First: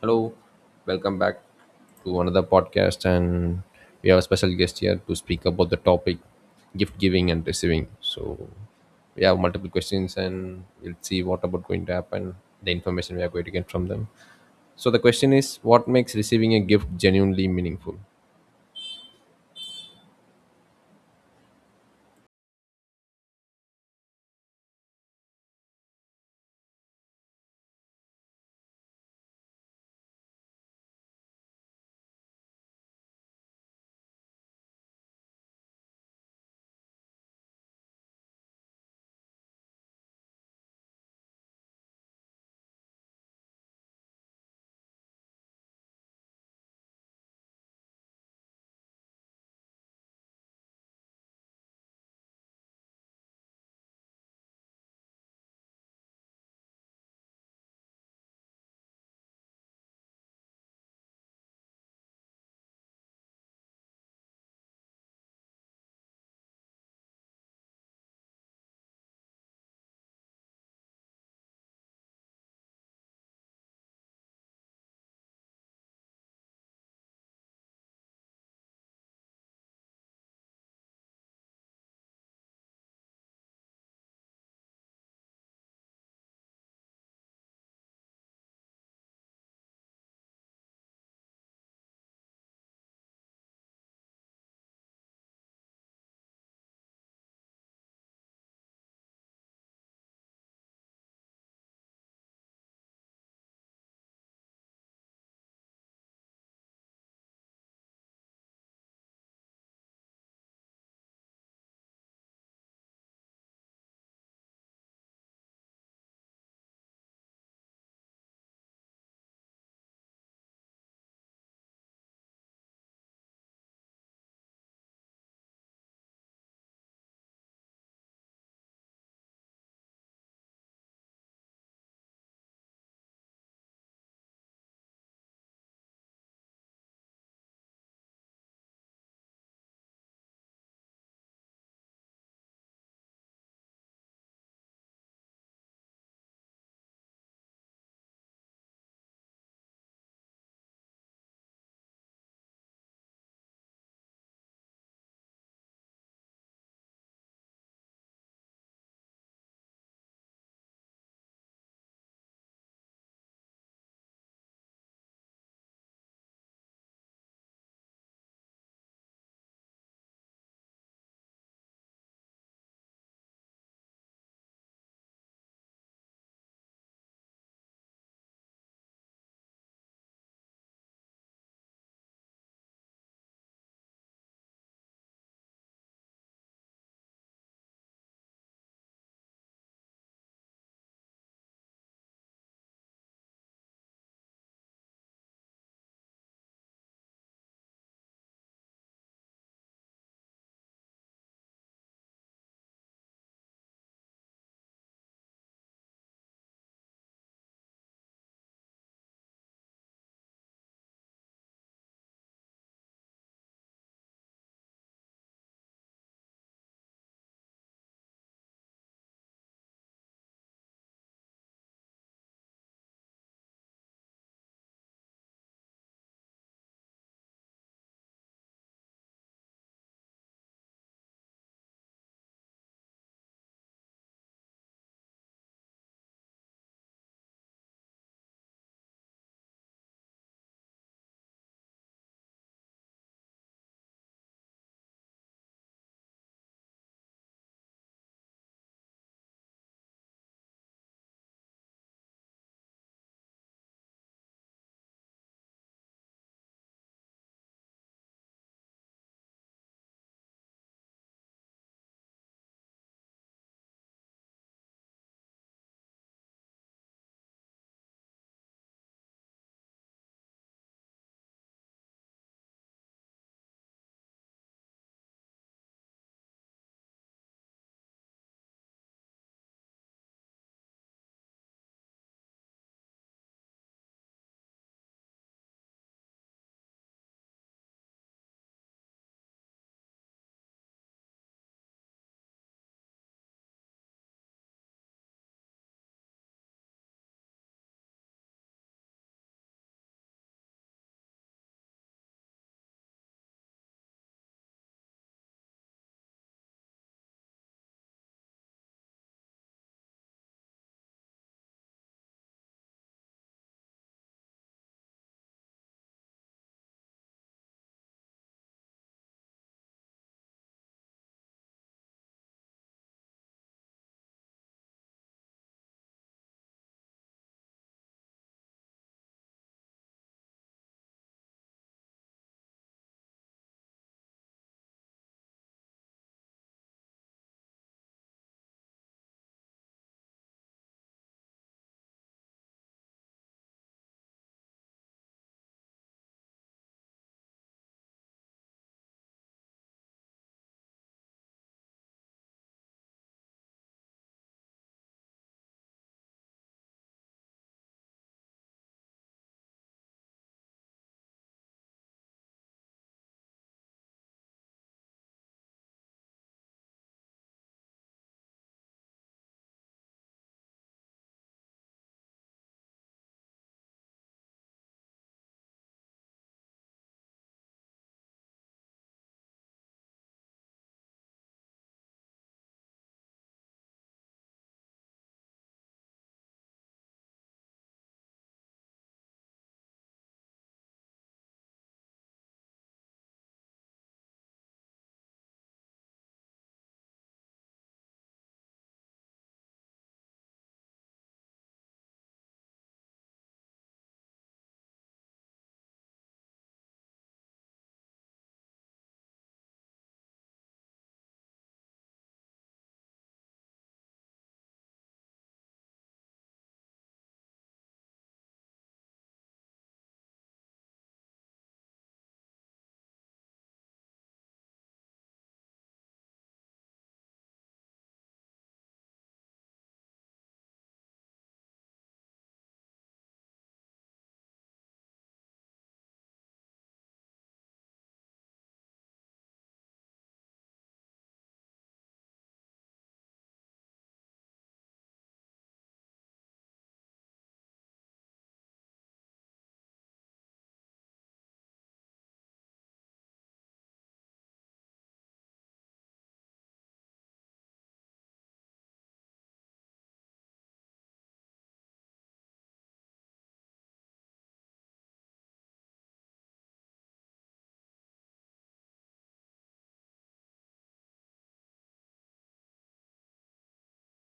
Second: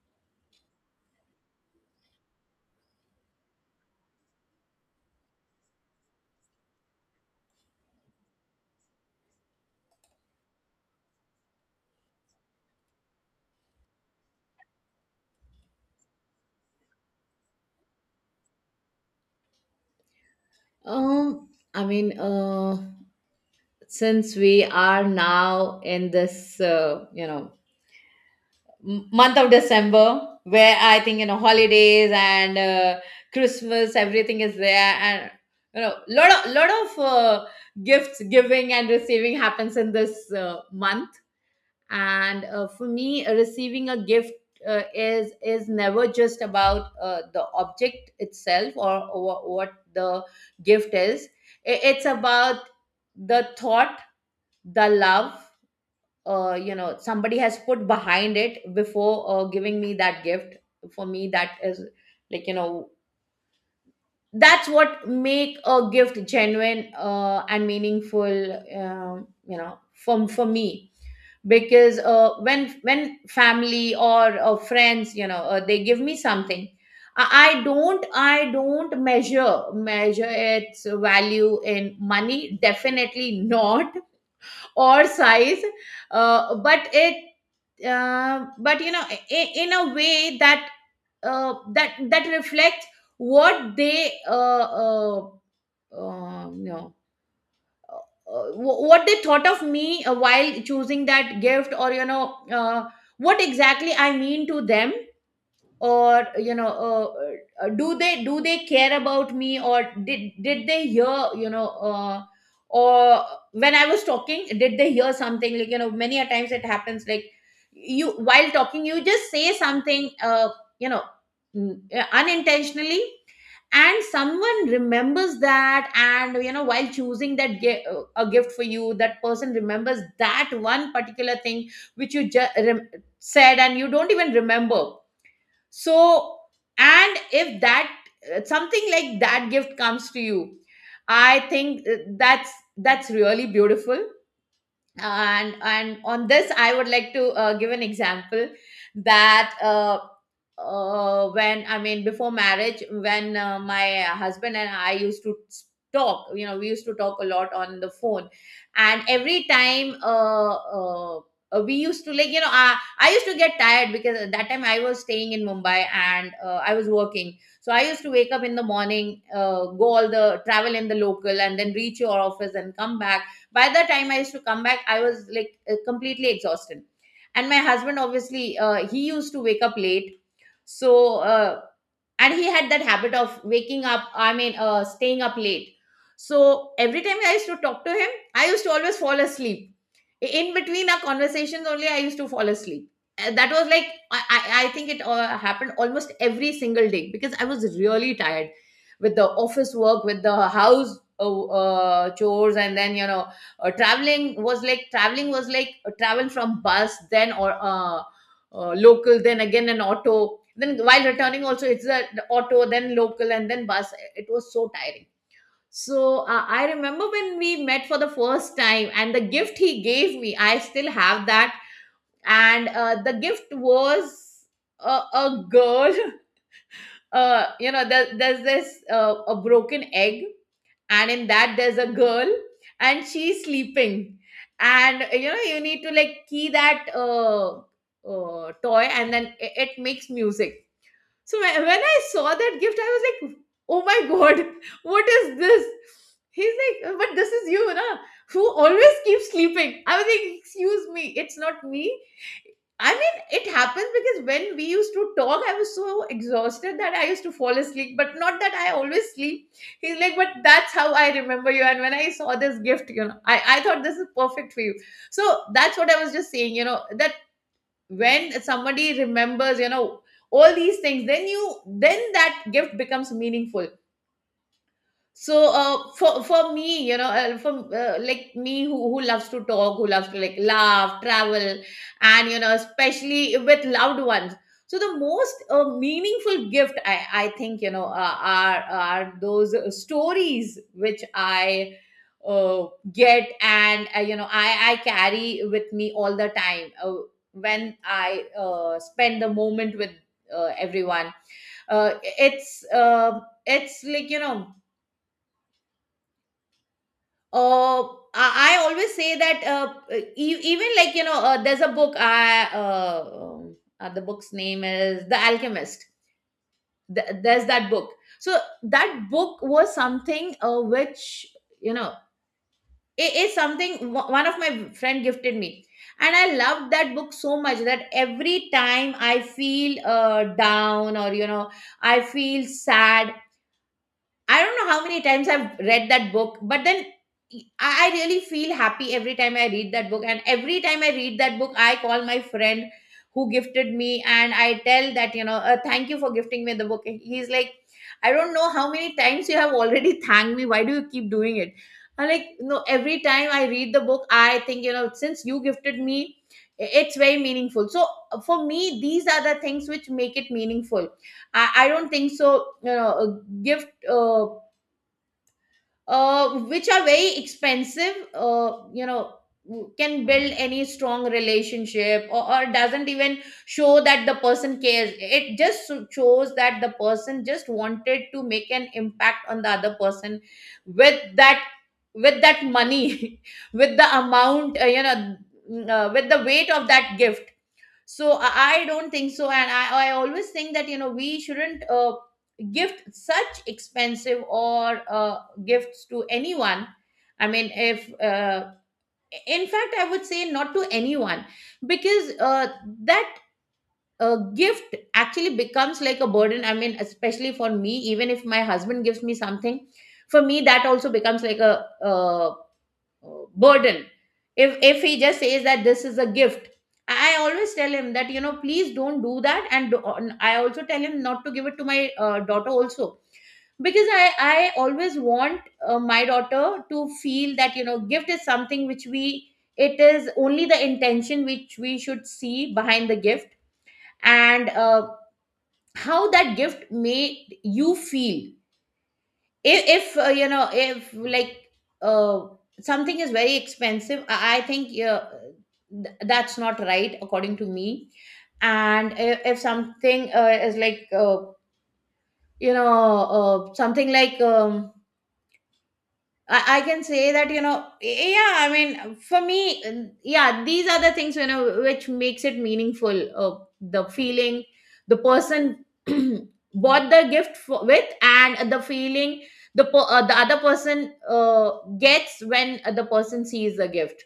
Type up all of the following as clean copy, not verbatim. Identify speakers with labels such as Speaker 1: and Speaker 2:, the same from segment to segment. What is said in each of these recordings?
Speaker 1: Hello, welcome back to another podcast, and we have a special guest here to speak about the topic gift giving and receiving. So we have multiple questions, and we'll see what about going to happen, the information we are going to get from them. So the question is, what makes receiving a gift genuinely meaningful?
Speaker 2: Um, I mean, since we are now in this, month of December, where I think, holidays and Christmas, everything is there, and lot of gifts giving and receiving happens in this month. And for me, receiving a gift is never just about the object itself, or what the gift is. It's about the thought, the love somebody has put behind it before giving me that gift. For me, that is, like, that's what make a gift genuine and meaningful, for me, because when family or friends, they give me something, I, I don't measure its value in money, definitely not or size, uh, but it but in a way that that reflects what they uh, uh, uh, what they thought of me while choosing that gift, or what exactly I mean to them. Or do they care about me? Or did they hear, or when I was talking, did they hear something? Like, many a times it happens, like, you, while talking, you just say something you know unintentionally, and someone remembers that. And while choosing that a gift for you, that person remembers that one particular thing which you just said, and you don't even remember. So and if that something like that gift comes to you, I think that's really beautiful. And on this, I would like to give an example. That When, I mean, before marriage, when my husband and I used to talk, we used to talk a lot on the phone. And every time, we used to like you know I used to get tired, because at that time I was staying in Mumbai, and I was working. So I used to wake up in the morning, go all the travel in the local and then reach your office and come back. By the time I used to come back, I was like, completely exhausted. And my husband, obviously, he used to wake up late. So uh, and he had that habit of waking up, I mean, staying up late. So every time I used to talk to him, I used to always fall asleep. In between our conversations only, I used to fall asleep. That was, like, I think it happened almost every single day because I was really tired, with the office work, with the house chores, and then traveling was like travel from bus, then, or local, then again an auto. Then while returning, also, it's a the auto, then local, and then bus. It was so tiring. So, I remember when we met for the first time, and the gift he gave me, I still have that. And the gift was a girl. There, there's this a broken egg, and in that, there's a girl, and she's sleeping. And you need to, like, key that toy, and then it makes music. So when I saw that gift, I was like, "Oh my god!" What is this? He's like, "But this is you na, who always keeps sleeping." I was like, "Excuse me, it's not me. I mean, it happens because when we used to talk, I was so exhausted that I used to fall asleep. But not that I always sleep." He's like, "But that's how I remember you. And when I saw this gift, I thought this is perfect for you." So that's what I was just saying, that when somebody remembers, all these things, then that gift becomes meaningful. So, for me, for like me, who loves to talk, who loves to, like, laugh, travel, and you know especially with loved ones. So the most meaningful gift, I think, are those stories which I uh, get, and I carry with me all the time, when I spend the moment with everyone. uh, it's uh, it's like, uh, I always say that, even, like, there's a book. I The book's name is The Alchemist. There's that book. So that book was something which, you know it is something one of my friend gifted me, and I loved that book so much that every time I feel down, or I feel sad, I don't know how many times I've read that book, but then I really feel happy every time I read that book. And every time I read that book, I call my friend who gifted me, and I tell that, "Thank you for gifting me the book." And he's like, "I don't know how many times you have already thanked me. Why do you keep doing it?" I'm like, "No, every time I read the book, I think, since you gifted me, it's very meaningful." So, for me, these are the things which make it meaningful. I don't think so, a gift, uh, which are very expensive, can build any strong relationship, or doesn't even show that the person cares. It just shows that the person just wanted to make an impact on the other person with that, money, with the amount, with the weight of that gift. So, I don't think so. And I always think that, we shouldn't gift such expensive or gifts to anyone. I mean, if in fact, I would say not to anyone, because, that uh, gift actually becomes like a burden. I mean, especially for me, even if my husband gives me something, for me that also becomes like a burden. If he just says that this is a gift, I always tell him that, please don't do that. And I also tell him not to give it to my daughter also, because I always want my daughter to feel that, gift is something which we it is only the intention which we should see behind the gift, and how that gift made you feel. If, if uh, you know if like uh, something is very expensive, I think, yeah, that's not right, according to me. And if something is like, you know something like, I can say that, yeah, I mean, for me, yeah, these are the things, which makes it meaningful, the feeling the person bought the gift for, with, and the feeling the other person gets when the person sees the gift.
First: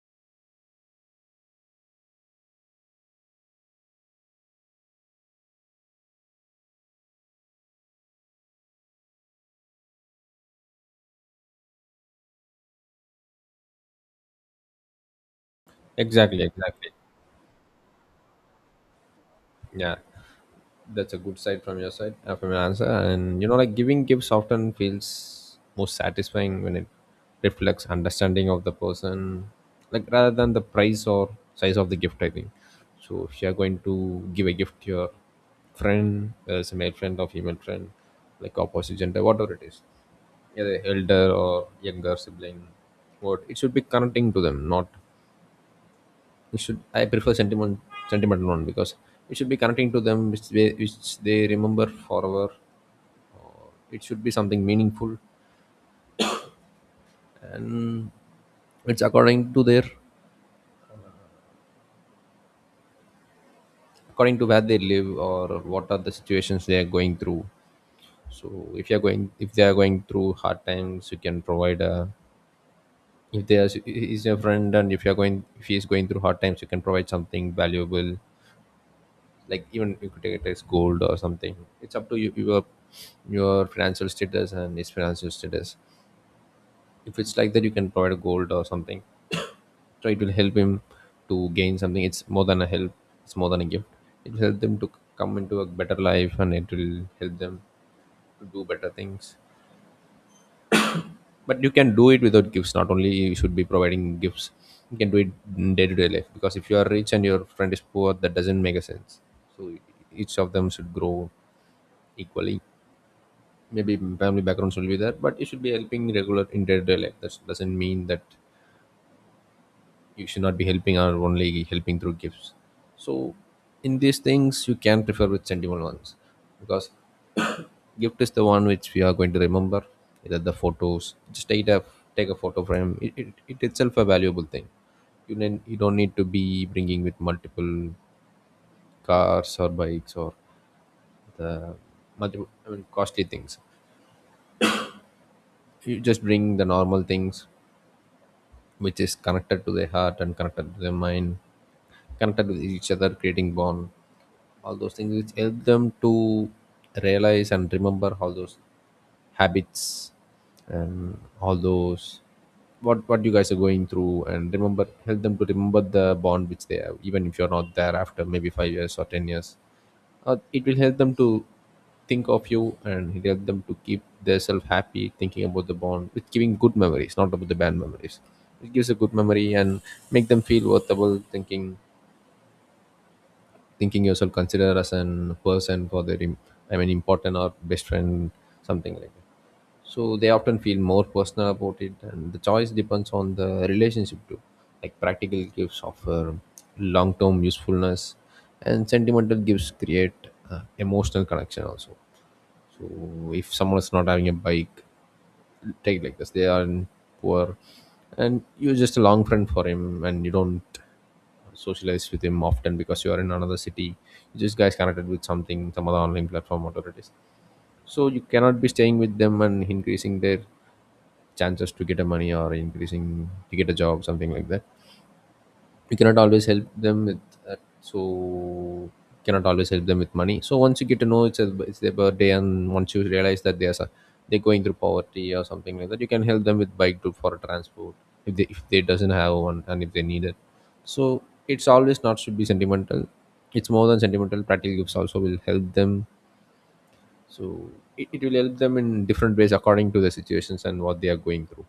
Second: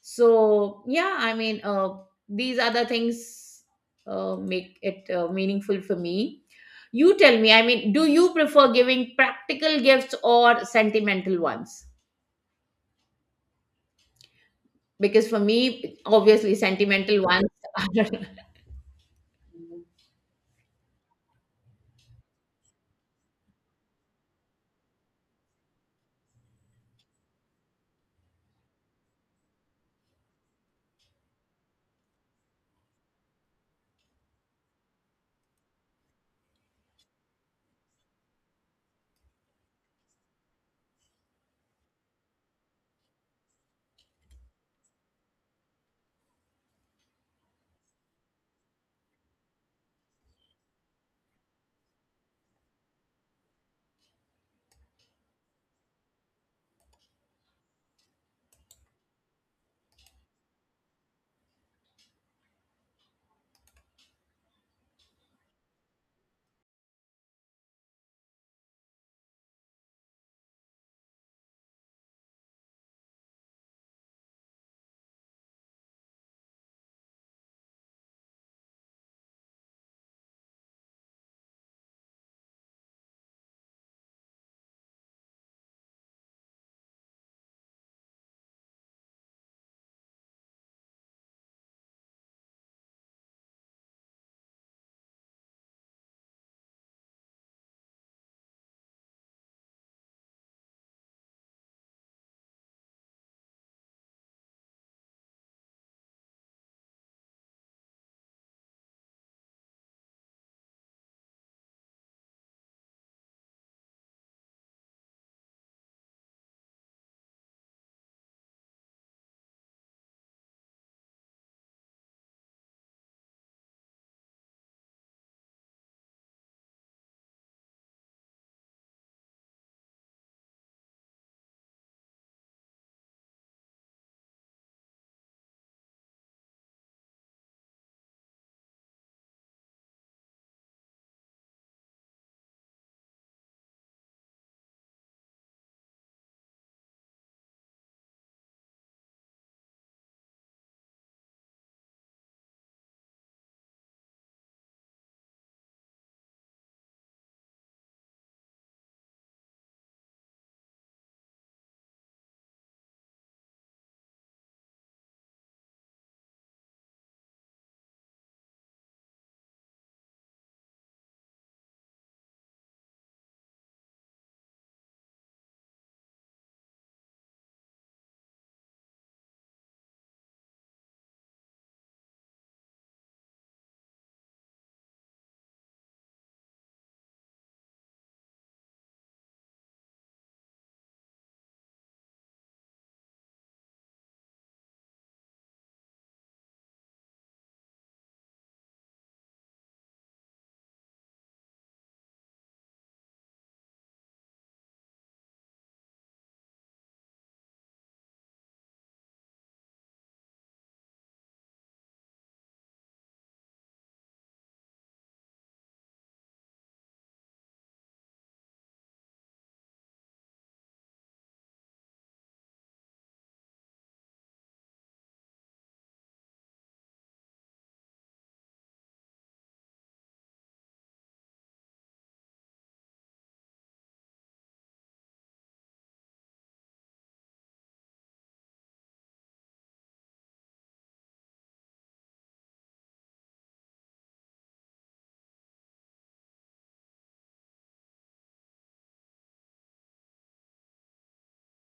Speaker 2: So, yeah, I mean, these are the things make it meaningful for me. You tell me, I mean, do you prefer giving practical gifts or sentimental ones? Because for me,
Speaker 1: Exactly,
Speaker 2: obviously,
Speaker 1: exactly.
Speaker 2: sentimental ones are.
Speaker 1: Yeah, that's a good side from your answer, and you know, like giving gifts often feels more satisfying when it reflects understanding of the person, like rather than the price or size of the gift, I think. So if you're going to give a gift to your friend, whether it's a male friend or female friend, like opposite gender, whatever it is, either elder or younger sibling, what it should be connecting to them, not it should, I prefer sentimental one, because it should be connecting to them which they remember forever. It should be something meaningful, and it's according to their, according to where they live or what are the situations they are going through. So if you're going, if they are going through hard times, you can provide a, if they are, is your friend, and if you're going, if he is going through hard times, you can provide something valuable, like even you could take it as gold or something. It's up to you, your financial status and his financial status. If it's like that, you can provide gold or something. So it will help him to gain something. It's more than a help, it's more than a gift. It will help them to come into a better life, and it will help them to do better things. But you can do it without gifts, not only you should be providing gifts. You can do it in day-to-day life, because if you are rich and your friend is poor, that doesn't make a sense. So each of them should grow equally. Maybe family backgrounds will be there, but you should be helping regular in day-to-day life. That doesn't mean that you should not be helping or only helping through gifts. So in these things, you can prefer with sentimental ones, because gift is the one which we are going to remember, either the photos. Just take a photo frame, it itself a valuable thing. You, then you don't need to be bringing with multiple cars or bikes or the multiple, I mean, costly things. You just bring the normal things which is connected to the heart and connected to the mind, connected with each other, creating bond. All those things which help them to realize and remember all those habits, and all those what you guys are going through, and remember, help them to remember the bond which they have, even if you're not there after maybe 5 years or 10 years. It will help them to think of you, and it help them to keep themselves happy thinking about the bond with giving good memories, not about the bad memories. It gives a good memory and make them feel worthwhile, thinking yourself, consider as an person for their I mean important or best friend, something like that. So they often feel more personal about it, and the choice depends on the relationship too. Like practical gifts offer long-term usefulness, and sentimental gifts create emotional connection also. So if someone is not having a bike, take like this, they are in poor, and you're just a long friend for him, and you don't socialize with him often because you are in another city. You just guys connected with something, some other online platform, whatever it is. So you cannot be staying with them and increasing their chances to get a money, or increasing to get a job, something like that. You cannot always help them with that. So cannot always help them with money. So once you get to know it's, a, it's their birthday, and once you realize that they are they're going through poverty or something like that, you can help them with bike to for transport if they doesn't have one and if they need it. So it's always not should be sentimental. It's more than sentimental, practical gifts also will help them. So it will help them in different ways according to the situations and what they are going through.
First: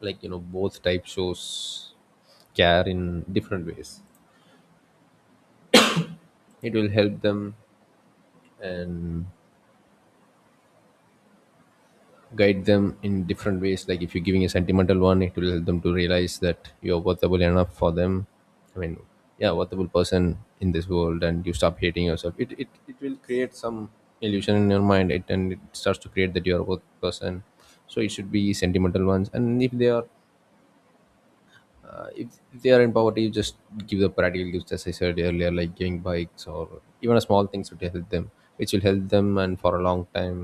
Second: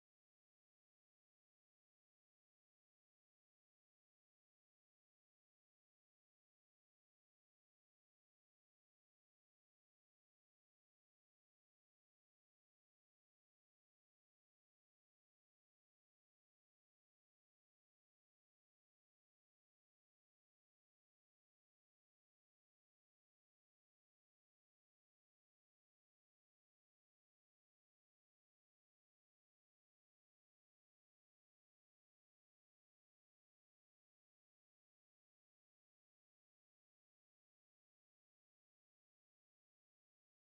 Speaker 1: Like, you know, both type shows care in different ways. It will help them and guide them in different ways. Like if you're giving a sentimental one, it will help them to realize that you're worthable enough for them. I mean, yeah, worthable person in this world, and you stop hating yourself. It will create some illusion in your mind, and it starts to create that you're a worth person. So it should be sentimental ones. And if they are, if they are in poverty, you just give the practical gifts, as I said earlier, like giving bikes or even a small things would help them, which will help them and for a long time.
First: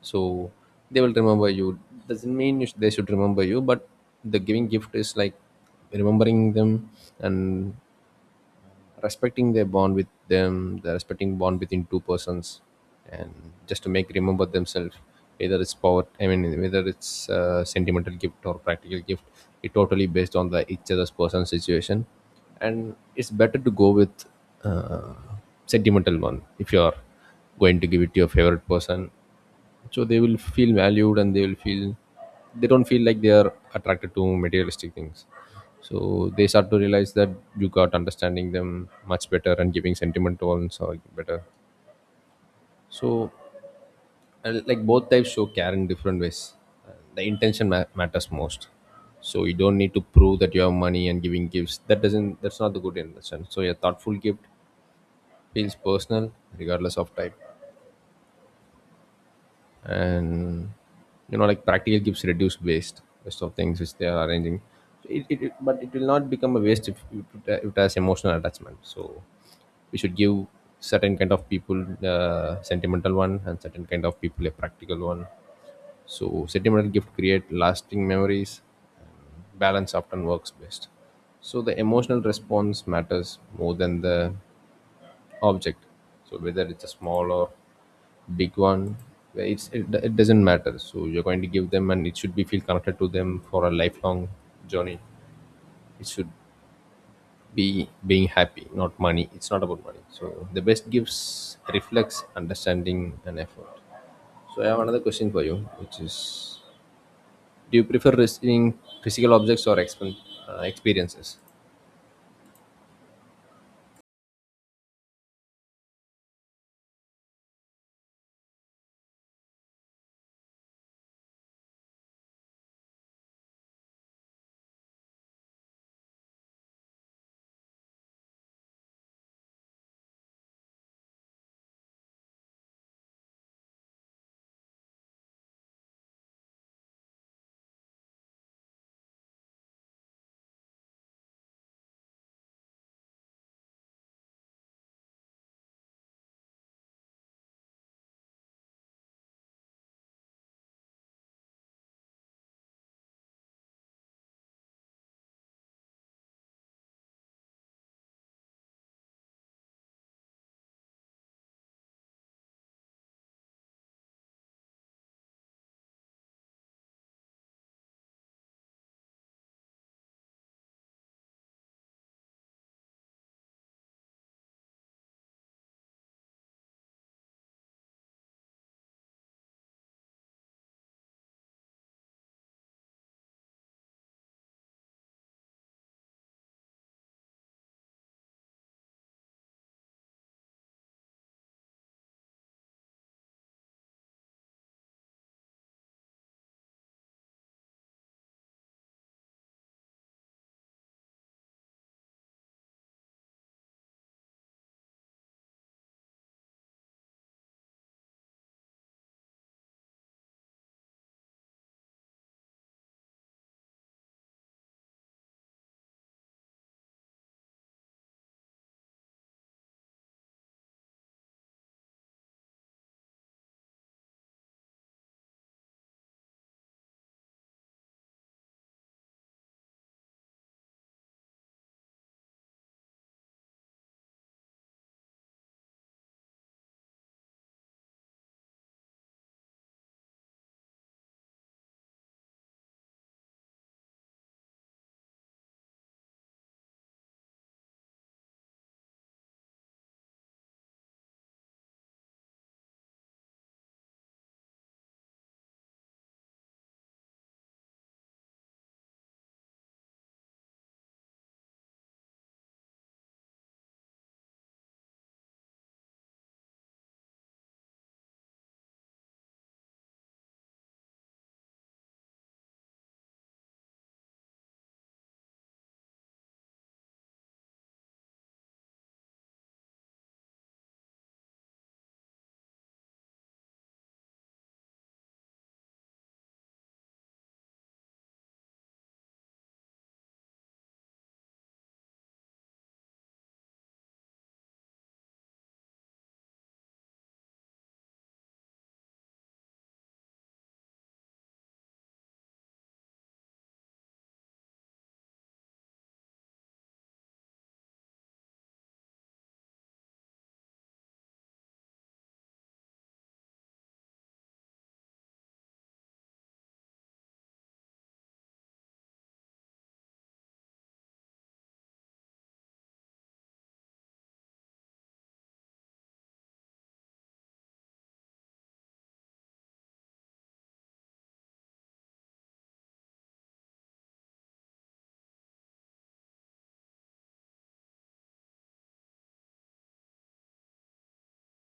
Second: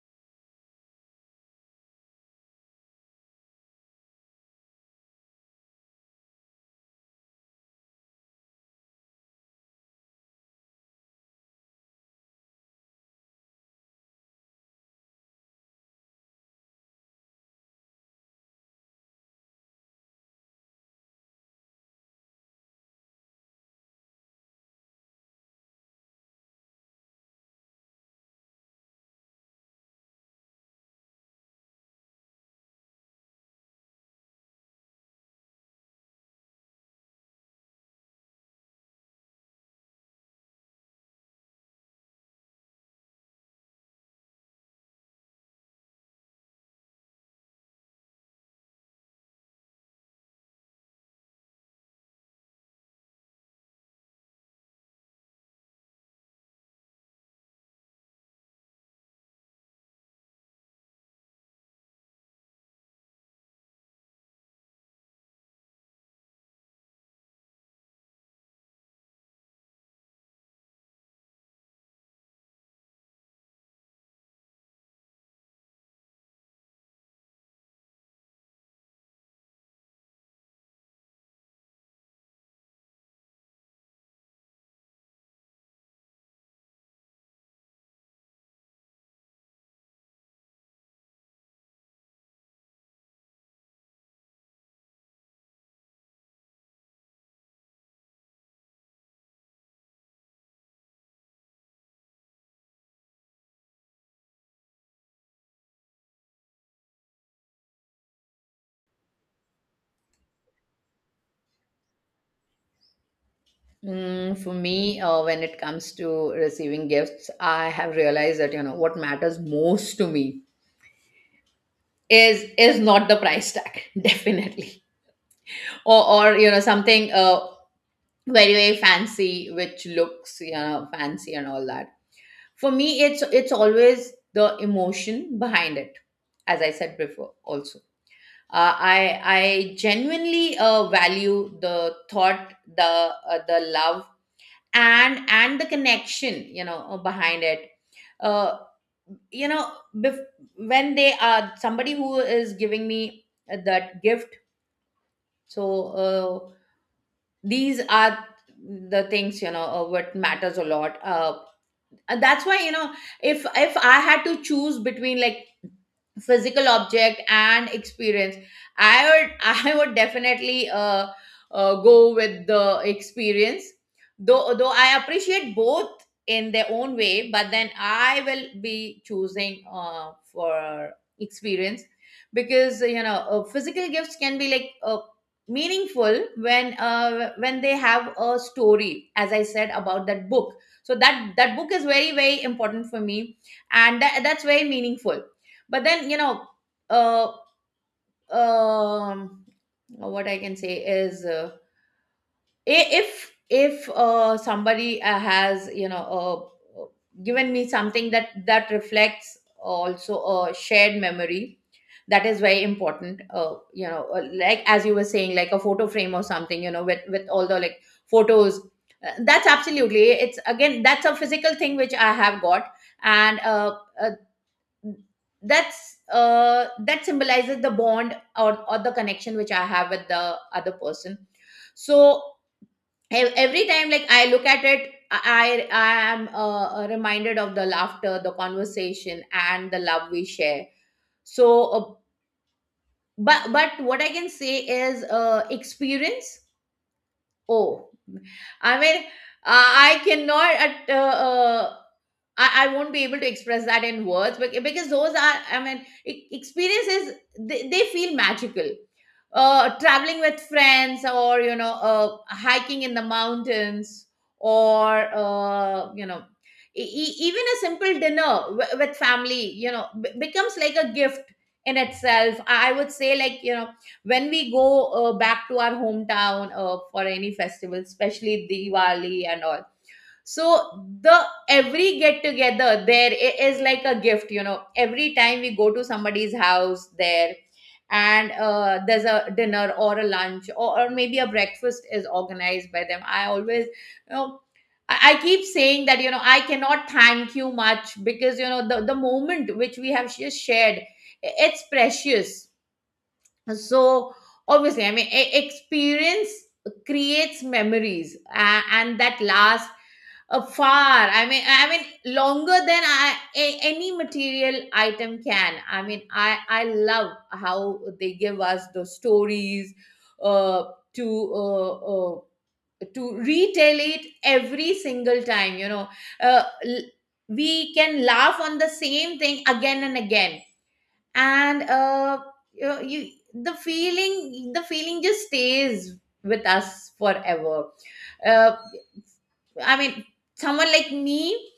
Speaker 1: So they will remember you. Doesn't mean you they should remember you, but the giving gift is like remembering them and respecting their bond with them, the respecting bond between two persons, and just to make remember themselves, whether it's power, I mean, whether it's a sentimental gift or practical gift, it totally based on the each other's person situation. And it's better to go with uh, sentimental one if you are going to give it to your favorite person. So they will feel valued, and they will feel they don't feel like they are attracted to materialistic things. So they start to realize that you got understanding them much better, and giving sentiment to all so better. So, and like both types show care in different ways. The intention matters most. So you don't need to prove that you have money and giving gifts. That doesn't, that's not the good intention. So a thoughtful gift feels personal regardless of type. And, you know, like practical gives reduced waste of things which they are arranging. But it will not become a waste if it has emotional attachment. So we should give certain kind of people sentimental one, and certain kind of people a practical one. So sentimental gift create lasting memories. Balance often works best. So the emotional response matters more than the object. So whether it's a small or big one, it, it doesn't matter. So you're going to give them, and it should be feel connected to them for a lifelong journey. It should be being happy, not money. It's not about money. So the best gifts reflects understanding and effort. So I have another question for you, which is, do you prefer receiving physical objects or experiences?
Speaker 2: For me, when it comes to receiving gifts, I have realized that, what matters most to me is not the price tag, definitely, or something, very very fancy, which looks, fancy and all that. For me, it's always the emotion behind it. As I said before also, I genuinely value the thought, the love, and the connection, behind it. Uh, you know, bef- when they are somebody who is giving me that gift, so uh, these are the things, what matters a lot. And that's why if I had to choose between, like, physical object and experience, I would I would definitely go with the experience. Though I appreciate both in their own way, but then I will be choosing for experience, because physical gifts can be, like, meaningful when when they have a story, as I said about that book. So that book is very, very important for me, and that's very meaningful. But then, uh um what I can say is, if somebody has, uh, given me something that reflects also a shared memory, that is very important, like as you were saying, like a photo frame or something, with all the, like, photos. That's absolutely, it's again, that's a physical thing which I have got. And uh, uh, that symbolizes the bond, or the connection which I have with the other person. So every time, like, I look at it, I am reminded of the laughter, the conversation and the love we share. So uh, but but what I can say is, experience. Oh, I mean, I cannot. I won't be able to express that in words, but because those are, I mean, experiences, they feel magical. Traveling with friends, or, hiking in the mountains, or even a simple dinner with family, becomes like a gift in itself. I would say, when we go back to our hometown for any festival, especially Diwali and all. So the every get together there is like a gift. You know, every time we go to somebody's house there, and there's a dinner or a lunch, or maybe a breakfast is organized by them, I always, I keep saying that, I cannot thank you much, because the moment which we have just shared, it's precious. So obviously, I mean, experience creates memories, and that lasts far, I mean, longer than any material item can. I mean, I love how they give us the stories uh, to uh, uh, to retell it every single time, you know uh, l- we can laugh on the same thing again and again. And uh, you, know, you the feeling just stays with us forever. uh, I mean, someone like me,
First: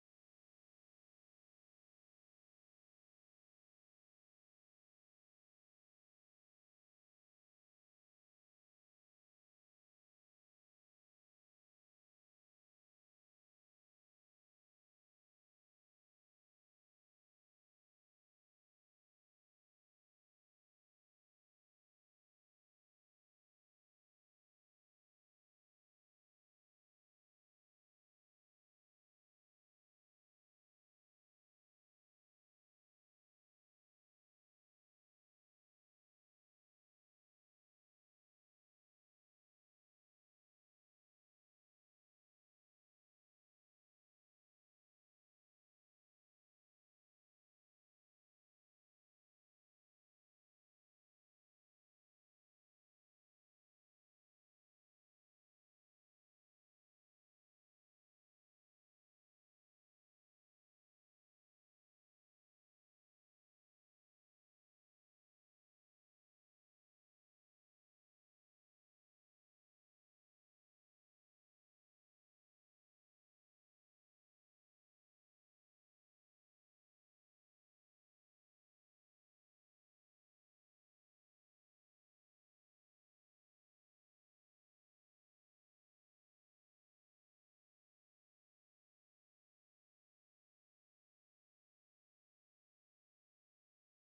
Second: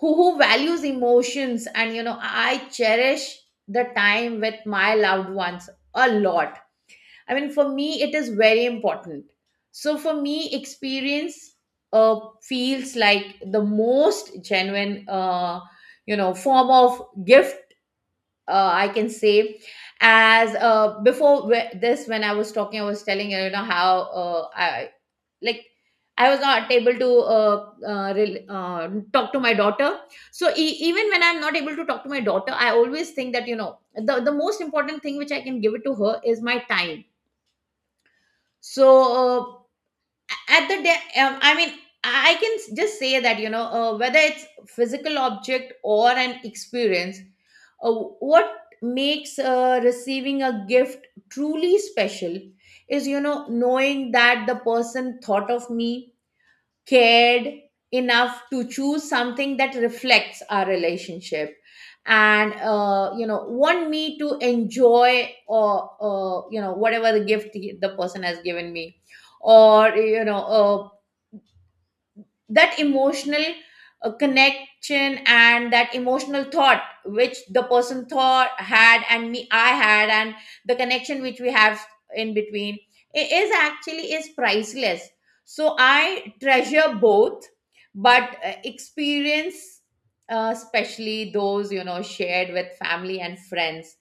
Speaker 2: who values emotions, and I cherish the time with my loved ones a lot. I mean, for me it is very important. So for me, experience feels like the most genuine, form of gift, I can say. As uh, before whe- this when I was talking, I was telling you, you know how I , like, I was not able to talk to my daughter. So even when I'm not able to talk to my daughter, I always think that, the most important thing which I can give it to her is my time. So, at the day, I mean, I can just say that, whether it's physical object or an experience, what makes receiving a gift truly special, is, knowing that the person thought of me, cared enough to choose something that reflects our relationship, and want me to enjoy, or whatever the gift the person has given me, or that emotional connection, and that emotional thought which the person thought had, and me I had, and the connection which we have in between, is actually is priceless. So I treasure both, but experience, especially those, shared with family and friends,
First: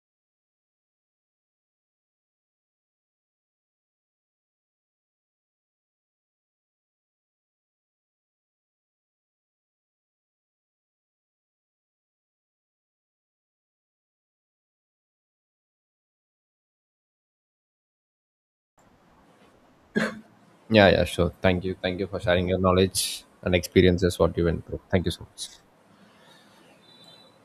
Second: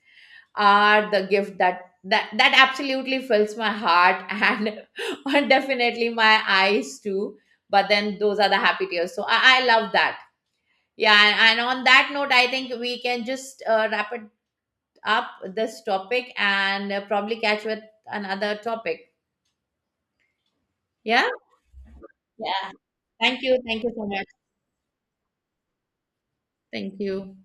Speaker 2: are the gift that absolutely fills my heart, and and definitely my eyes too. But then those are the happy tears, so I love that. Yeah. And on that note, I think we can just wrap it up, this topic, and probably catch with another topic.
Speaker 1: Yeah, yeah,
Speaker 2: Yeah,
Speaker 1: sure. Thank you, thank you for sharing your
Speaker 2: yeah,
Speaker 1: knowledge
Speaker 2: thank
Speaker 1: and
Speaker 2: you, thank you so
Speaker 1: experiences,
Speaker 2: much.
Speaker 1: what you went through. Thank you so much.
Speaker 2: Thank you.